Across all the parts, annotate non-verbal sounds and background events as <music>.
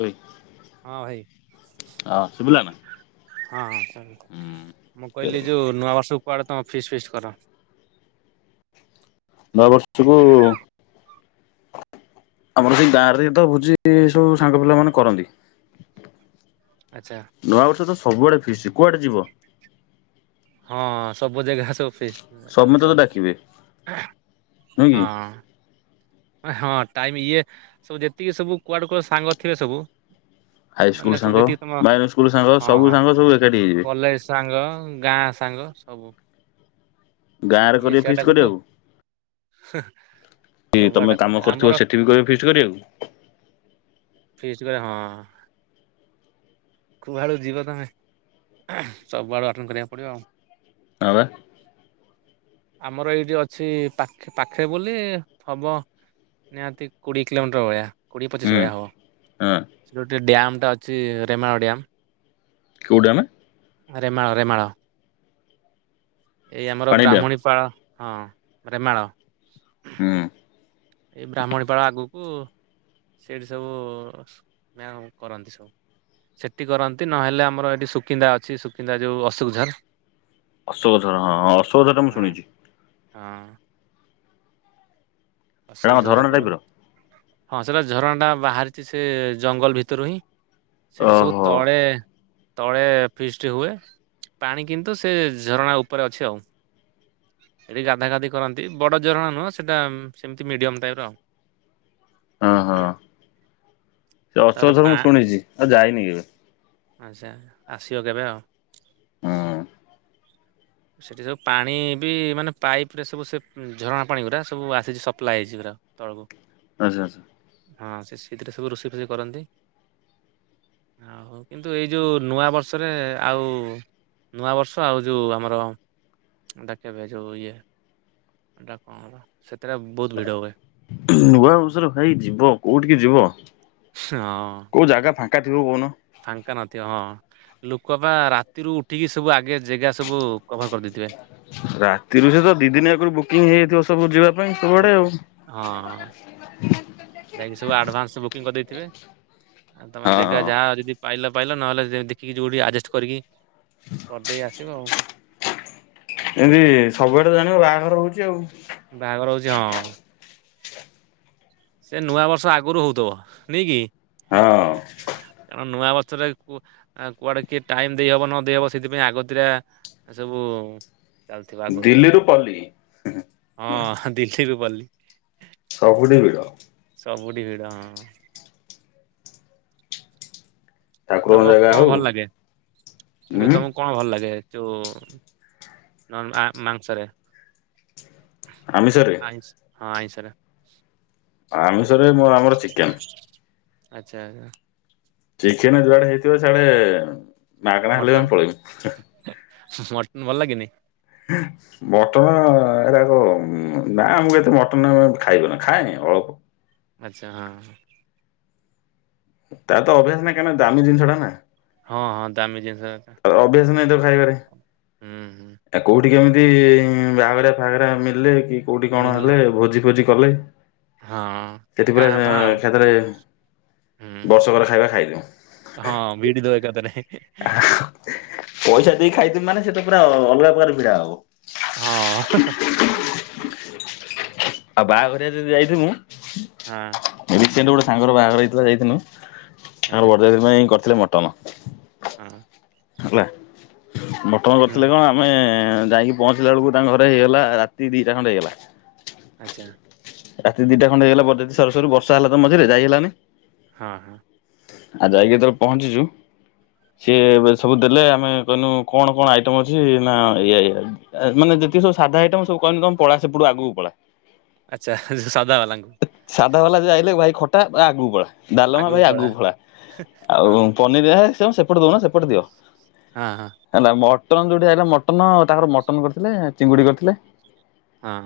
ଆ ହଁ ଭାଇ ହଁ ହ। ମୁଁ କହିଲି ହୁଁ ଯୋଉ ନୂଆ ବର୍ଷକୁ କୁଆଡେ ତମ ଫିଷ୍ଟ୍ ଫିଷ୍ଟ୍ କର? ନୂଆ ବର୍ଷକୁ <inaudible> ଆମର ସେଇ ଗାଁରେ ତ ଭୁଜି ସବୁ ସାଙ୍ଗ ପିଲା ମାନେ କରନ୍ତି। ଆଚ୍ଛା। ନୂଆବର୍ଷ ତ ସବୁଡେ ଫିଷ୍ଟ୍ କୁଆଡେ ଯିବ? ହଁ ସବୁ ଜାଗା ସବୁ ଫିଷ୍ଟ ସମସ୍ତେ ତ ଚାଲିଥିବ ଡାକିବେ ନୁହେଁ କି? ହଁ। ହଁ ଟାଇମ ଇଏ ସବୁ ଯେତିକି ସବୁ କୁଆଡେୁ କୁଆଡେ ସାଙ୍ଗ ଥିବେ ସବୁ ହାଇସ୍କୁଲ ମାନେ ସବୁ ସାଙ୍ଗ ଯେତିକି ତମ ମାଇନର ସ୍କୁଲ ସାଙ୍ଗ ହଁ ସବୁ ସାଙ୍ଗ ସବୁ ଏକାଠି ହେଇଯିବେ। କଲେଜ ସାଙ୍ଗ ଗାଁ ସାଙ୍ଗ ସବୁ ଗାଁରେ ଇଏ କରିବେ ଫିଷ୍ଟ ସେଆଟାକୁ ତ କରିବାକୁ ହ କି ତମେ କାମ କରୁଥିବ ସେଠି ବି କହ ଫିଷ୍ଟ୍ କରିବାକୁ ଫିଷ୍ଟ୍ ଗରେ ହଁ। ଖୁବ ଆଳକୁ ଯିବ ତମେ ସବୁ ଆଳୁ ଆଟେଣ୍ଡ କରିବାକୁ ପଡ଼ିବ ଆଉ। ହଁ ବା। ଆମର ଏଇଠି ଅଛି ପାଖେ ପାଖେ ବୋଲି ହବ ନିହାତି କୋଡ଼ିଏ କିଲୋମିଟର ଭଳିଆ କୋଡ଼ିଏ ପଚିଶ ହୁଁ ଭଳିଆ ହବ। ହଁ ସେ ଗୋଟେ ଡ୍ୟାମ ଟା ଅଛି ରେମାଣ ଡ୍ୟାମ କେଉଁଠି ଆମେ? ଆରେ ମାଳ ମାଳ ଏଇ ଆମର ପାଣି ଡ୍ୟାମ ବ୍ରାହ୍ମଣୀ ପାଳ। ହଁ ମାଳ ହୁଁ। ଏଇ ବ୍ରାହ୍ମଣୀ ପାାଳ ଆଗକୁ ସେଇଠି ସବୁ କରନ୍ତି ସବୁ। ସେଠି କରନ୍ତି ନହେଲେ ଆମର ଏଇଠି ସୁକିନ୍ଦା ଅଛି ସୁକିନ୍ଦା ଯେଉଁ ଅଶୋକଝର। ଅଶୋକ ଧରା ହଁ ହଁ ଅଶୋକ ଧର ଟା ମୁଁ ହଁ ଶୁଣିଛି। ହଁ। ସେଟା କଣ ଅସୁବିଝରେ ଝରଣା କରୁ ଟାଇପର ହଁ ସେଇଟା ଝରଣାଟା ବାହାରିଛି ସେ ଜଙ୍ଗଲ ଭିତରୁ ହିଁ। ସେଠି ସବୁ ଓହୋ ତଳ ବେ ତଳେ ଫିଷ୍ଟ ହୁଏ। ପାଣି କିନ୍ତୁ ସେ ଝରଣା ଉପରେ ଅଛି ଆଉ। ସେଠି ଗାଧା ଗାଧି କରନ୍ତି। ବଡ଼ଝୋରଣା ନୁହଁ ସେଟାମିତି ମିଡ଼ିୟମ୍ ଟାଇପ୍ରର ଆଉ। ହଁ ହଁ ସେ ଅଶୋକଝର ମୁଁ ତାପରେ ଶୁଣିଛି ଆଉ ଯାଇନି କେବେ। ଆଚ୍ଛା ଆସିବ କେବେ ଆଉ। ହଁ। ସେଇଠି ସବୁ ପାଣି ବି ମାନେ ପାଇପ୍ରରେ ସବୁ ସେ ଝରଣା ପାଣି ପୁରା ସବୁ ଆସିଛି ସପ୍ଲାଏ ହେଇଛି ପୁରା। ତଳକୁ ଆଚ୍ଛା ଆଚ୍ଛା। ହଁ ସେ ସେଥିରେ ସବୁ ରୋଷେଇ ଫୋଷେଇ କରନ୍ତି। ଆଉ ହଉ କିନ୍ତୁ ଏଇ ଯୋଉ ନୂଆ ବର୍ଷରେ ଆଉ ନୂଆ ବର୍ଷ ଆଉ ଯୋଉ ଆମ ଆର ଡାକବେଜ ଇଏ ଏଟା କର ସେଥିରେ ବହୁତ ଭିଡ଼ ହୁଏ। ନୂଆ ବର୍ଷରେ ଭାଇ ଯିବ କୋଉଠିକି ଯିବ? ହଁ। କୋଉ ଜାଗା ଫାଙ୍କା ଥିବ କହୁନ? ଫାଙ୍କା ନଥିବ ହଁ। ଲୋକପା ରାତିରୁୁ ଉଠିକି ସବୁ ଆଗେ ଜାଗା ସବୁ କଭର କରିଦେଇଥିବେ। ରାତିରୁ ସେ ତ ଦି ଦିନି ଆଗରୁ ବୁକିଂ ହେଇଯାଇଥିବ ସବୁ ଯିବା ପାଇଁ ବୁକ୍ ସବୁଆଡେ ଆଉ। ହଁ ହଁ। ଯାଇକି ସବୁ ଆଡ଼ଭାନ୍ସ ବୁକିଂ କରିଦେଇଥିବେ। ଆଉ ତୁମେ ଜାଗା ହଁ। ଯାହା ଯଦି ପାଇଲ ପାଇଲ ନହେଲେ ଦେଖିକି ଯେଉଁଠି ଆଡ଼ଜଷ୍ଟ କରିକି କରିଦେଇ ଆସିବ ଆଉ। ଏମତି ସବୁଆଡେ ତ ଜାଣିବ ବାହାଘର ହଉଛି ଆଉ। ବାହାଘର ହଉଛି ହଁ। ସେ ନୂଆବର୍ଷ ଆଗରୁ ହେଉଥିବ ନେଇହି କି? ହଁ। କାରଣ ନୂଆ ବର୍ଷରେ କୁଆଡେ କିଏ ଟାଇମ ଦେଇହବ ନ ଦେଇହବ ସେଥିପାଇଁ ଆଗତିରେ ଏସବୁ ଚାଲିଥିବା ଆଗରୁ ଦିଲ୍ଲୀରୁ ପଲ୍ଲୀ ହଁ। ଦିଥିରୁ ପଲି। ସବୁଠି ଭିଡ଼। ସବୁଠି ଭିଡ ହଁ। ଠାକୁରଙ୍କ ତମକୁ ଜାଗା କଣ ହଉ ଭଲ ଲାଗେ। ଉଁ ତମକୁ କ ଣ ଭଲ ଲାଗେ ଯେଉଁ ମାଂସରେ? ଆମିଷରେ ଆ ହଁ ଆଇଷରେ। ଆମିଷରେ ଆମର ଚିକେନ। ଆଚ୍ଛା ଆଁ ଚିକେନ ଯୁଆଡେ ହେଇଥିବ ସଆଡେ ମାଗଣା ହେଲେ ଆମେ ପଳେଇବୁ। ମଟନ୍ ଭଲ ଲାଗେନି? <inaudible> ମଟନ ଏଟାକ ନା ଆମକୁ କେତେ ମଟନ ଆମେ ଖାଇବନ ଖାଏ ଅଳପ। ଆଚ୍ଛା ହଁ। ତାର ତ ଅଭ୍ୟାସ ନାହିଁ କାହିକ ନା ଦାମୀ ଜିନିଷ ଟା ନା। ହଁ ହଁ ଦାମୀ ଜିନିଷ। ଆଉ ଅଭ୍ୟାସ ନାହିଁ ତ ଖାଇବାରେ। ହୁଁ ହୁଁ। ଆ କୋଉଠି କେମିତି ବାହାଘରିଆ ଫାଗରିଆ ମିଳିଲେ କି କୋଉଠି କଣ ମିଳିଲା ହେଲେ ଭୋଜି ଫୋଜି କଲେ ହଁ ସେଥିପୁରା କାଁ ଯା ଭାଁ ଆଉ ଏକା ଥରେ ହୁଁ ବର୍ଷକର ଖାଇବା ଖାଇଦଉ। ହଁ ବିଡ଼ି ଦଉ ଏକା ଥରେ। ପଇସା ଦେଇ ଖାଇଥମି ମାନେ ସେଟା ପୁରା ଅଲଗା ପ୍ରକାର ଭିଡା ହବ। ହଁ। <unintelligible> ଆଉ ଯଦି ବାହାଘରିଆ ଯଦି ଯାଇଥି ମୁଁ ହଁ। ଏ ରିସେଣ୍ଟ ଗୋଟେ ସାଙ୍ଗର ବାହାଘର ହେଇଥିଲା ଯାଇଥିନୁ ଆଚ୍ଛା ଆର ବରଯାତ୍ରୀ ପାଇଁ କରିଥିଲେ ମଟନ। ହଁ ହଁ। ହେଲା ମଟନ ହୁଁ କରିଥିଲେ କଣ ତମେ ଯାଇକି ପହଞ୍ଚିଲା ବେଳକୁ ତାଙ୍କ ଘରେ ହେଇଗଲା ରାତି ଦିଟା ଖଣ୍ଡେ ହେଇଗଲା। ଆଚ୍ଛା। ରାତି ଦିଟା ଖଣ୍ଡେ ହେଇଗଲା ବରଯାତ୍ରୀ ସରୁ ସରୁ ବର୍ଷା ହେଲା ତ ମଝିରେ ଯାଇ ହେଲାନି। ହଁ ହଁ। ଆଉ ଯାଇକି ଯେତେବେଳେ ପହଞ୍ଚିଛୁ ସିଏ ଏଵେ ସବୁ ଦେଲେ ଆମେ କହିନୁ କଣ କଣ ଆଇଟମ୍ ଅଛି ନା ଏଇଆ ଏଇଆ। ମାନେ ଯେତିକି ସବୁ ସାଧା ଆଇଟମ ସବୁ କହିଲୁ ତମେ ପଳା ସେପଟକୁ ଆଗକୁ ପଳା। ଆଚ୍ଛା ସେ ସାଧା ବାଲାଙ୍କୁ। ସାଧା ବାଲା ଯଉ ଆଇଲେ ଭାଇ ଖଟା ଆଗକୁ ପଳା। ଡାଲମା ଭାଇ ଆଗକୁ ପଳା। ହଁ ଆଉ ପ <unintelligible> ସେପଟେ ଦଉନ ସେପଟେ ଦିଅ। ହଁ ହଁ। ହେଲା ମଟନ ଯୋଉଠିଆ ଆଇଲା ମଟନ। ତାଙ୍କର ମଟନ କରିଥିଲେ। ଚିଙ୍ଗୁଡି କରିଥିଲେ। ହଁ।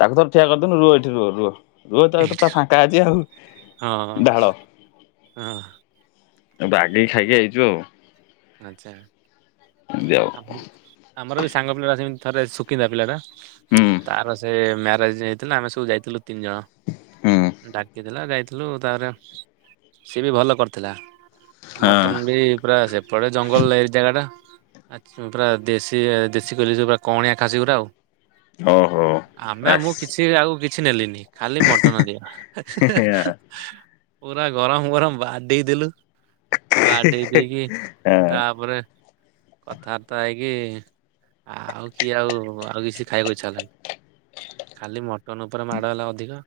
ତାଙ୍କୁ ଠିଆ କରିଦେଲୁ। ରୁହ ଏଠି ରୁହ, ରୁହ। ରୁହ ତାର ତ ଏଇଠି ପୁରା ଫାଙ୍କା ଅଛି ହଁ ଆଉ। ଢାଳ। ହଁ ବାଗେଇକି ଖାଇକି ଆଇଛୁ ଆଉ। ଆଚ୍ଛା। <unintelligible> ଆମର ବି ସାଙ୍ଗ ପିଲା ଟା ସେମିତି ଥରେ ଶୁକିନ୍ଦା ପିଲାଟା। ହୁଁ ତାର ସେ ମ୍ୟାରେଜ ହେ ଇ ଥିଲା ଆମେ ସବୁ ଯାଇଥିଲୁ ତିନି ହୁଁ ଜଣ। ଡାକି ଥିଲା ଯାଇଥିଲୁ। ତାପରେ ସିଏ ବି ଭଲ କରିଥିଲା। ହଁ ମଟନ ବି ପୁରା ସେପଟେ ଜଙ୍ଗଲ <unintelligible> ଜାଗା ଟା। ଆଚ୍ଛା ପୁରା ଦେଶୀ ଦେଶୀ କହିଲି ଯ ପୁରା କଅଣିଆ ଖାସି ଗୁରା ଆଉ। ଓହୋ ଆମେ ମୁଁ ଆସ୍ କିଛି ଆଉ କିଛି କିଛି ନେଲିନି। ଖାଲି ମଟନ ଦିଅ। ପୁରା ଗରମ, ଗରମ ବାଡେଇ ଦେଲୁ। ବାଡେଇ ଦେଇକି ହଁ। ତାପରେ କଥାବାର୍ତ୍ତା ହେଇକି, ଆଉ କିଏ ଆଉ ଆଉ କିଛି ଖାଇବାକୁ ଇଚ୍ଛା ହେଲାନି। ଖାଲି ମଟନ ଉପରେ ମାଡ଼ ହେଲା ଅଧିକ।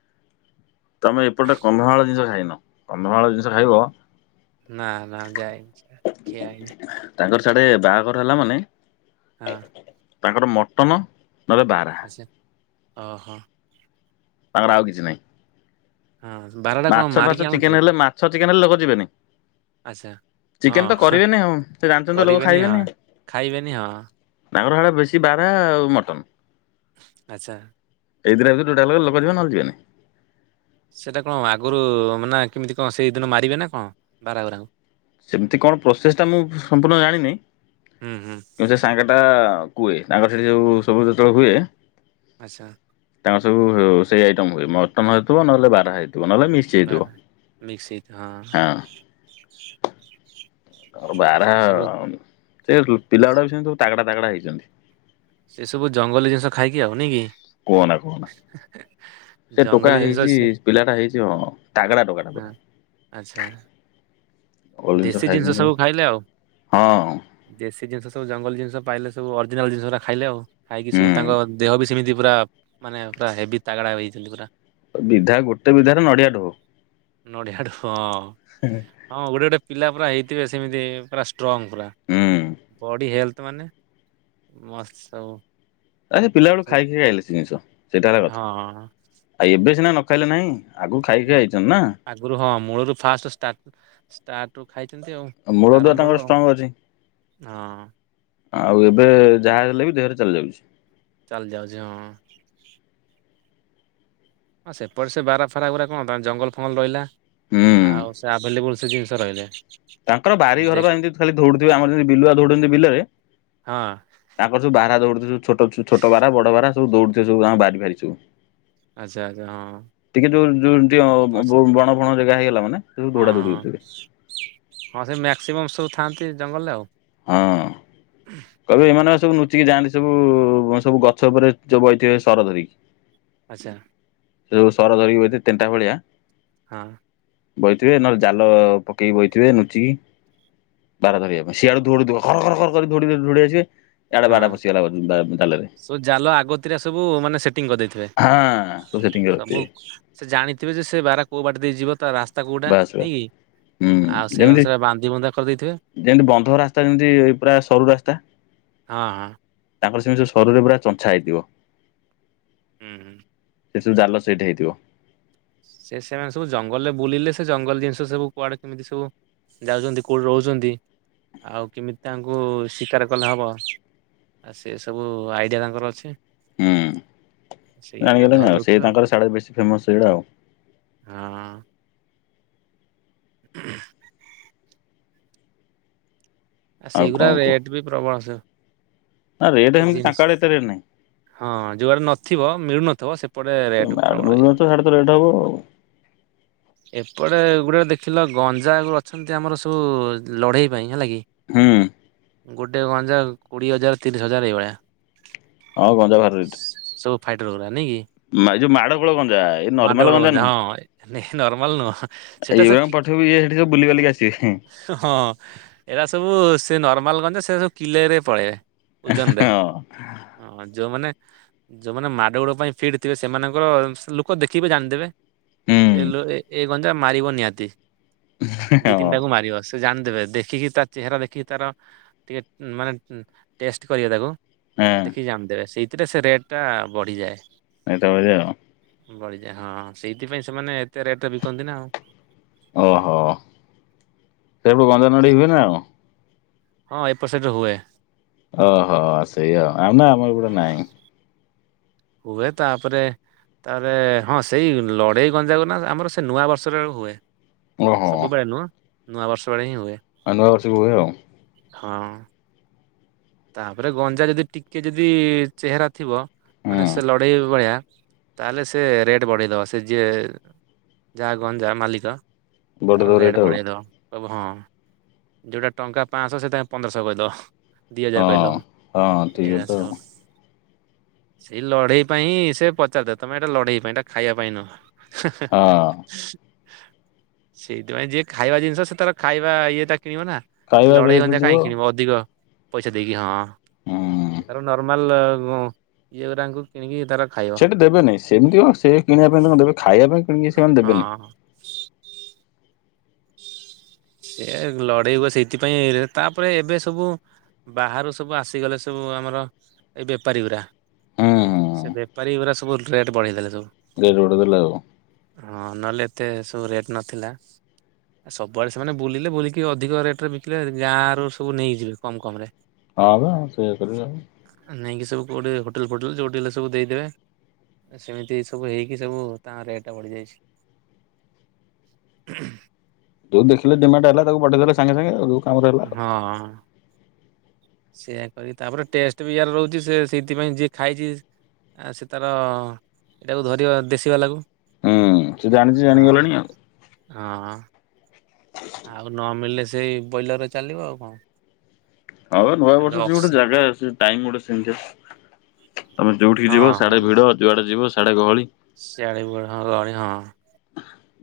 ତମେ ଏପଟେ କନ୍ଧମାଳ ଜିନିଷ ଖାଇନ। କନ୍ଧମାଳ ଜିନିଷ ଖାଇବ। ନା ନା ଯାଇନି। ଖିଆ ହେଇନି ତାଙ୍କର ସିଆଡେ ବାହାଘର ହେଲା ମାନେ ହଁ। ତାଙ୍କର ମଟନ ନହେଲେ ବାରା। ଆଚ୍ଛା ହଁ ହଁ। ତାଙ୍କର ଆଉ କିଛି ନାହିଁ। ହଁ ବାରଟା କଣ ମାଛ ମାରିକି ଫାଛ ଆଣନ୍ତି ଚିକେନ ଏକା ହେଲେ, ମାଛ, ଚିକେନ ହେଲେ ଲୋକ ଯିବେନି। ଆଚ୍ଛା। ହଁ ଚିକେନ ତ ହଁ, କରିବେନି ସେ ଜାଣିଛନ୍ତି ତ ଲୋକ କରିବେନି ହଁ ଖାଇବେନି। ଖାଇବେନି ହଁ ତାଙ୍କର ହେଡେ ବେଶୀ ବାରାହା ଆଉ ମଟନ। ଆଚ୍ଛା। ଏଇ ଦିଇଟା ଭିତରୁ ଯୋଉଟା ହେଲେ ଲୋକ ଯିବେ ନହେଲେ ଯିବେନି। ସେଇଟା କଣ ଆଗରୁ ମାନେ କେମିତି କଣ ସେଇଦିନ ମାରିବେ ନା କଣ ବାରାହା ଗୁରାଙ୍କୁ? ସେମିତି କଣ ପ୍ରୋସେସ୍ଟା ମୁଁ ସମ୍ପୂର୍ଣ୍ଣ ଜାଣିନି। ହୁଁ ହୁଁ କିନ୍ତୁ ସେ ସାଙ୍ଗ ଟା କୁହେ ତାଙ୍କର ସେଠି ଯୋଉ ସବୁ ଯେତେବେଳେ ହୁଏ। ଆଚ୍ଛା। ତାଙ୍କର ସବୁ ସେଇ ଆଇଟମ ହୁଏ ମଟନ ହେଇଥିବ ନହେଲେ ବାରାହା ହେଇଥିବ ନହେଲେ ମି ବାରାହା ମିକ୍ସ ହେଇଥି ହଁ। ସେ ବାରାହା ସବୁ ସେ ପିଲା ଗୁଡା ବି ସେ ସବୁ ତାକଡା ତାକଡା ହେଇଛନ୍ତି। ସେ ସବୁ ଜଙ୍ଗଲୀ ଜିନିଷ ଖାଇକି ଆଉ ନାଇକି। କୁହନା, କହନା। ସେ ଟୋକା ଜଙ୍ଗଲୀ ଜିନିଷ ହେଇଛି, ଅଛି ପିଲାଟା ହେଇଥିବ ତାଗଡା ଟୋକା ଟା ପୁରା। ଛାର ନା ଦେଶୀ ଜିନିଷ ସବୁ ଖାଇଲେ ଆଉ। ହଁ ଦେଶୀ ଜିନିଷ ସବୁ ଜଙ୍ଗଲ ଜିନିଷ ପାଇଲେ ସବୁ ଅରିଜିନାଲ ଜିନିଷଟା ଖାଇଲେ ଆଉ। ଖାଇକି ହୁଁ ସବୁ ତାଙ୍କ ଦେହ ବି ସେମିତି ପୁରା ମାନେ ପୁରା ହେଭି ତାଗଡ଼ା ହୋଇଛନ୍ତି ପୁରା। ବିଧା ଗୋଟେ ବିଧାରେ ନଡିଆ ଢୋ। ନଡିଆଠୁ ହଁ। ହଁ ଗୋଟେ ଗୋଟେ ପିଲା ପୁରା ହେଇଥିବେ ସେମିତି ପୁରା ଷ୍ଟ୍ର ଷ୍ଟ୍ରଙ୍ଗ୍ ପୁରା ହୁଁ। ବଡ଼ି ହେଲଥ ମାନେ ମସ୍ତ ସବୁ। ଆ ସେ ପିଲା ବେଳୁ ସବୁ ଖାଇକି ଖାଇଲେ ସେ ଜିନିଷ ସେଇଟା ହେଲା କଥା ହଁ ଆଉ ଏବେ ସିନା ନ ଖାଇଲେ ନାହିଁ। ଆକୁ ଖାଇକି ନକ ହେଇଚନ୍ତୀ ନା। ଆଗରୁ ହଁ ମୂଳରୁ ଫାଷ୍ଟ ଷ୍ଟାର୍ଟ ଷ୍ଟାର୍ଟରୁ ଖାଇଛନ୍ତି ଆଉ। ମୂଳଦୁଆ ଆରମ୍ଭରୁ ତାଙ୍କର ଆଉ ଷ୍ଟ୍ରଙ୍ଗ ଅଛି। ହଁ। ଆଉ ଏବେ ଯାହା ହେଲେ ବି ଦେହରେ ଚାଲି ଯାଉଛି। ଚାଲି ଯାଉଛି ହଁ। ହଁ ସେପଟେ ସେ ବାରାହା ଫାରା ଗୁଡ଼ା କଣ ଜଙ୍ଗଲ ଫଙ୍ଗଲ ରହିଲା ହୁଁ। ଆଉ ସେ ଆଭେଲେବୁଲ୍ ସେ ଜିନିଷ ରହିଲେ। ତାଙ୍କର ବାରି ଦେ ଘର ବା ଯେମିତି ଖାଲି ଦୌଡୁଥିବେ ଆମର ଯେମିତି ବିଲୁଆ ଧଉଡନ୍ତି ବିଲରେ ହଁ ତାଙ୍କ ସବୁ ବାରହା ଦଉଡୁଥିବେ ସବୁ ଛୋଟ ଛୋଟ ବାରହା ବଡ ବାରହା ସବୁ ଦଉଡୁଥିବେ ସବୁ ତାଙ୍କ ବାରି ଫାରି ସବୁ। ଆଚ୍ଛା ଆଚ୍ଛା ହଁ ଟିକେ ଯୋଉ ଯୋଉ ଅଛ ଟିକେ ବଣ ଫଣ ଜାଗା ହେଇଗଲା ମାନେ ସବୁ ହଁ ଦୌଡା ଦୌଡି ହଉଥିବେ ହଁ ସେ ମ୍ୟାକ୍ସିମମ୍ ସବୁ ଥାଆନ୍ତି ଜଙ୍ଗଲରେ ଆଉ। ହଁ ଉଁ ହୁ କହିବେ ଏମାନେ ସବୁ ଲୁଚିକି ଯାଆନ୍ତି ସବୁ ସବୁ ଗଛ ଉପରେ ଯୋଉ ବହିଥିବେ ସର ଧରିକି। ଆଚ୍ଛା ସେ ଯୋଉ ସର ଧରିକି ବସିଥିବେ ତେଣ୍ଟା ଭଳିଆ। ହଁ ବଇଥିବେ ନହଲେ ଜାଲ ପକେଇକି ବଇଥିବେ ଲୁଚିକି। ବାରହା ଧରିବା ପାଇଁ ସିଆଡୁ ଦୌଡୁଥିବେ ଧର ଧର କରି ଦୌଡି ଦୌଡ଼ି ଆସିବେ ସିଆଡ଼େ ହଁ। ବାରହା ପଶିଗଲା ବା ଜାଲରେ। ସବୁ ଜାଲ ଆଗତୁରା ସବୁ ମାନେ ସେଟିଂ କରିଦେଇଥିବେ ହଁ ସବୁ ସେଟିଂ ସବୁ କରିଥିବେ ସେ ଜାଣିଥିବେ ଯେ ସେ ବାରହା କୋଉ ବାଟ ଦେଇ ଯିବ ତା ରାସ୍ତା କୋଉଟା ବାସ୍ ନାଇଁ ବାସ୍। କି। ହୁଁ ଆଉ ସେଇ ଯେମିତି ଅନୁସାରେ ବାନ୍ଧି ବନ୍ଧା କରିଦେଇଥିବେ। ଯେମିତି ବନ୍ଧ ରାସ୍ତା ଯେମିତି ପୁରା ସରୁ ରାସ୍ତା ହଁ ହଁ ତାଙ୍କର ସେମତି ଯୋଉ ସରୁରେ ପୁରା ଚଞ୍ଛା ହେଇଥିବ। ହୁଁ ହୁଁ ସେ ସବୁ ଜାଲ ସେଟ ହେଇଥିବ। ସେ ସେମାନେ ସବୁ ଜଙ୍ଗଲରେ ବୁଲିଲେ ସେ ଜଙ୍ଗଲ ଜିନିଷ ସବୁ କୁଆଡେ କେମିତି ସବୁ ଯାଉଛନ୍ତି କୋଉଠି ରହୁଛନ୍ତି, ଆଉ କେମିତି ତାଙ୍କୁ ଶିକାର କଲେ ହବ? ଆଉ ସେ ସବୁ ଆଇଡ଼ିଆ ତାଙ୍କର ଅଛି। ହୁଁ ସେଇଥିରେ ଧରି ଜାଣିଗଲେଣି, ଆଉ ସେ ଦଉଥିବେ ତାଙ୍କର ସାଡୁ ବେଶୀ ଫେମସ ସେଇଆ ଆଉ। ହଁ। ଆଉ ସେଇଗୁରା କଣ କୁହ। ରେଟ୍ ବି ପ୍ରବଳ। ନା ରେଟ୍ ସେ ଏମିତି, ଜିନ୍ସ। ତାଙ୍କ ଆଡେ ଏତେ ରେଟ୍ ନାହିଁ। ହଁ ଯୁଆଡ଼େ ନଥିବ, ମିଳୁନଥିବ ସେପଟେ ରେଟ୍ ପ୍ରବଳ ହେଇଥିବ। ଭୁବନେଶ୍ୱର ସାଡେ ରେଟ୍ ହବ ଆଉ। ଏପଟେ ଗୋଟେ ଦେଖିଲ ଗଞ୍ଜା ଅଛନ୍ତି, ଆମର ସବୁ ଲଢ଼େଇ ପାଇଁ ହେଲା କି। ହୁଁ। ଗୋଟେ ଗଞ୍ଜା କୋଡ଼ିଏ ହଜାର, ତିରିଶ ହଜାର ଏଇଭଳିଆ। ହଁ ଗଞ୍ଜା ଭାରି ରେଟ୍। ସବୁ ଫାଇଟର୍ ଗୁରା ନାଇକି, ଏଇ ଯୋଉ ମାଡ ଗୋଳ ଗଞ୍ଜା ଏଇ ମାଡ ନର୍ମାଲ ଗୋଳ ଗଞ୍ଜା ନାହିଁ। ହଁ ନର୍ମାଲ ନୁହଁ ସେଟା ସର୍ ଏଇଗୁରାଙ୍କୁ କି ପଠେଇବୁ ଇଏ ସେଠି ସବୁ ବୁଲି ବାଲିକି ଆସିବେ ହଁ ଏଇଟା ସବୁ ସେ ନର୍ମାଲ ଗଞ୍ଜା, ସେ ସବୁ କିଲେରେ ପଳେଇବେ। ଓଜନରେ। ହଁ ହଁ ଯୋଉମାନେ ଯୋଉମାନେ ମାଡ଼ ଗୋଳ ପାଇଁ ଫିଟ୍ ଥିବେ, ସେମାନଙ୍କର ଲୋକ ଦେଖିକି ଜାଣିଦେବେ। ହୁଁ। ଏ ଲ ଏ ଗଞ୍ଜା ମାରିବ ନିହାତି, ଦିଇ ହଁ। ତିନିଟାକୁ ମାରିବ ସେ। ସେ ଜାଣିଦେବେ ଦେଖିକି, ତା ଚେହେରା ଦେଖିକି ତାର ଟିକେ ମାନେ ଟେଷ୍ଟ କରିବେ ତାକୁ ହଁ ଦେଖିକି ଜାଣି ଦେବେ, ସେଇଥିରେ ସେ ରେଟ୍ ଟା ବଢିଯାଏ। <unintelligible> ବଢିଯାଏ, ହଁ ସେଇଥିପାଇଁ ସେମାନେ ଏତେ ରେଟ୍ ରେ ବିକନ୍ତି ନା ଆଉ। ଓ ହୋ ସେପଟେ ଗଞ୍ଜା ନଢ଼େଇ ହୁଏ ନା ଆଉ? ହଁ ଏପଟ ସାଇଡରେ ହୁଏ। ଓ ହୋ ସେଇଆ ଆଉ, <unintelligible> ନାଇଁ ଆମର ଏପଟେ ନାଇଁ। ହୁଏ ତାପରେ ତାପରେ ହଁ ସେଇ ଲଢ଼େଇ ଗଞ୍ଜା ଗ ନା ଆମର ସେ ନୂଆ ବର୍ଷରେ ହୁଏ। ଓହୋ ସବୁବେଳେ ନୁହଁ, ନୂଆବର୍ଷ ବେଳେ ହିଁ ହୁଏ। ଆ ନୂଆବର୍ଷକୁ ହୁଏ ଆଉ। ହଁ। ତାପରେ ଗଞ୍ଜା ଯଦି ଟିକେ ଯଦି ଚେହେରା ଥିବ, ମାନେ ହୁଁ। ସେ ଲଢେଇ ଭଳିଆ ତାହେଲେ ସେ ରେଟ୍ ବଢ଼େଇଦବ, ସେ ଯିଏ ଯାହା ଗଞ୍ଜା ମାଲିକ। ବଡ଼ ତ ତାର ରେଟ୍ ଆଉ ବଢେଇ ଦବ କହିବ ହଁ, ଯୋଉଟା ଟଙ୍କା ପାଞ୍ଚଶହ ସେଇଟା ପନ୍ଦରଶହ କହିଦବ। ଦି ହଜାର ହଁ ହଁ କହିଦବ ଏ ଠିକ <unintelligible> କଥା ସ। ଆଉ ସେଇ ଲଢେଇ ପାଇଁ ସେ ପଚାରିଥିବ, ତମେ ଏଇଟା ଲଢେଇ ପାଇଁ ଏଟା ଖାଇବା ପାଇଁ ନୁହଁ। ହଁ ସେଇଥିପାଇଁ ଯିଏ ଖାଇବା, ଜିନିଷ ସେ ତାର ଖାଇବା ଇଏ ଟା କିଣିବ ନା। ଖାଇବା ଲଢେଇ ରେଟରେ ଗଞ୍ଜା ଯିବ କାହିଁ କିଣିବ, ଅଧିକ ପଇସା ଦେଇକି ହଁ, ହୁଁ ସେ ତାର ନର୍ମାଲ ଇଏ ଗୁରାଙ୍କୁ କିଣିକି ତାର ଖାଇବ ସେଇଠି ଦେବେନେଇ, ସେମିତି ହ ସେ କିଣିବା ପାଇଁ ତା ଦେବେ ଖାଇବା ପାଇଁ କିଣିକି ସେମାନେ ଦେବେନି। ହଁ। ସେ ଲଢେଇ ହୁଏ ସେଇଥିପାଇଁ, ତାପରେ ଏବେ ସବୁ ବାହାରୁ ସବୁ ଆସିଗଲେ ସବୁ, ଆମର ଏଇ ବେପାରୀ ଗୁରା। ହୁଁ ହୁଁ ସେ ବେପାରୀ ଗୁରା ସବୁ ରେଟ୍ ବଢେଇ ଦେଲେ ସବୁ। ରେଟ୍ ଦେଲେ ଆଉ। ହଁ ନହେଲେ ଏତେ ସବୁ ରେଟ୍ ନଥିଲା। ଆ ସବୁଆଡେ ସେମାନେ ବୁଲିଲେ, ବୁଲିକି ଅଧିକ ରେଟରେ ବିକିଲେ। ଗାଁରୁ ସବୁ ନେଇଯିବେ କମ୍ କମ୍ ରେ। ହଁ ବା ସେୟା କରିବେ ଆଉ। ନେଇକି ସବୁ କୋଉଠି ହୋଟେଲ ଫୋଟେଲ ଯୋଉଠି ହେଲେ ସବୁ ଦେଇଦେବେ। ସେମିତି ସବୁ ହେଇକି ସବୁ ତା ରେଟେ ବଢ଼ିଯାଇଚି। <inaudible> ଯଉ ଦେଖିଲେ ଡିମାଣ୍ଡ୍ ହେଲା ତାକୁ ପଠେଇ ଦେଲେ ସାଙ୍ଗେ ସାଙ୍ଗେ ଆଉ। କାମରେ ହେଲା ଆଉ ହଁ। ସେଇଆ କରି ତାପରେ ଟେଷ୍ଟ୍ ବି ୟାର ରହୁଚି ସେ- ସେଇଥିପାଇଁ ଯିଏ ଖାଇଚି ଆ- ସେ ତାର ଏଟାକୁ ଧରିବ ଦେଶୀ ବାଲାକୁ। ହୁଁ ସେ ଜାଣିଛି ହଁ- ଜାଣିଗଲାଣି ଆଉ ହଁ। ଆଉ ନ ମିଳିଲେ ସେଇ ବଇଲର୍ ରେ ଚାଲିବ ଆଉ କଣ। ଆଉ ଏଟା ନୂଆବର୍ଷ ସେ ଗୋଟେ ଅପ୍ସ ଜାଗା ସେ ଟାଇମ୍ ଗୋଟେ ସେମିତିଆ ତମେ ଯଉଠିକି ହଁ ଯିବ ସିଆଡେ ହଁ। ଭିଡ ଯୁଆଡ଼େ ଯିବ ସିଆଡେ ଗହଳି। ସିଆଡେ ବୁ-ହଁ ଗହଳି ହଁ।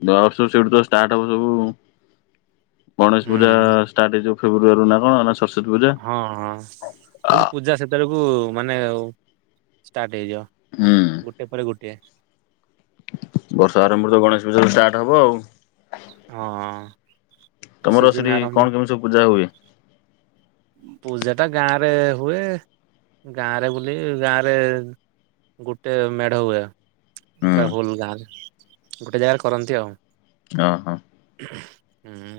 ଦଶ ସେଠୁ ତ ଷ୍ଟାର୍ଟ ହବ ସବୁ ଗଣେଶ ପୂଜା ହୁଁ ଷ୍ଟାଟ ହେଇଯିବ ଫେବୃଆରି ରୁ ନା କଣ ନା ସରସ୍ୱତୀ ପୂଜା। ହଁ -ହଁ ଖାଲି ସ୍-ଖାଲି ପୂଜା ସେତେବେଳକୁ ମାନେ ଉ- ଷ୍ଟାର୍ଟ ହେଇଯିବ। ହୁଁ ଗୋଟେ ପରେ ଗୋଟିଏ। ବର୍ଷ ଆରମ୍ଭରୁ ତ ଗଣେଶ ପୂଜା ଷ୍ଟାର୍ଟ ହବ ଆଉ। ହଁ। ତମର ସିଜିନ୍ ସେଠି ଆରମ୍ଭ କଣ କେମିତି ସବୁ ପୂଜା ହୁଏ? ପୂଜାଟା ଗାଁରେ ହୁଏ ଗାଁରେ ବୁଲି ଗାଁରେ ଗୋଟେ ମେଢ ହୁଏ। ହୁଁ ପୁରା ହୋଲ୍ ଗାଁରେ ଗୋଟେ ଜାଗାରେ କରନ୍ତି ଆଉ। ଓହୋ। ହୁଁ।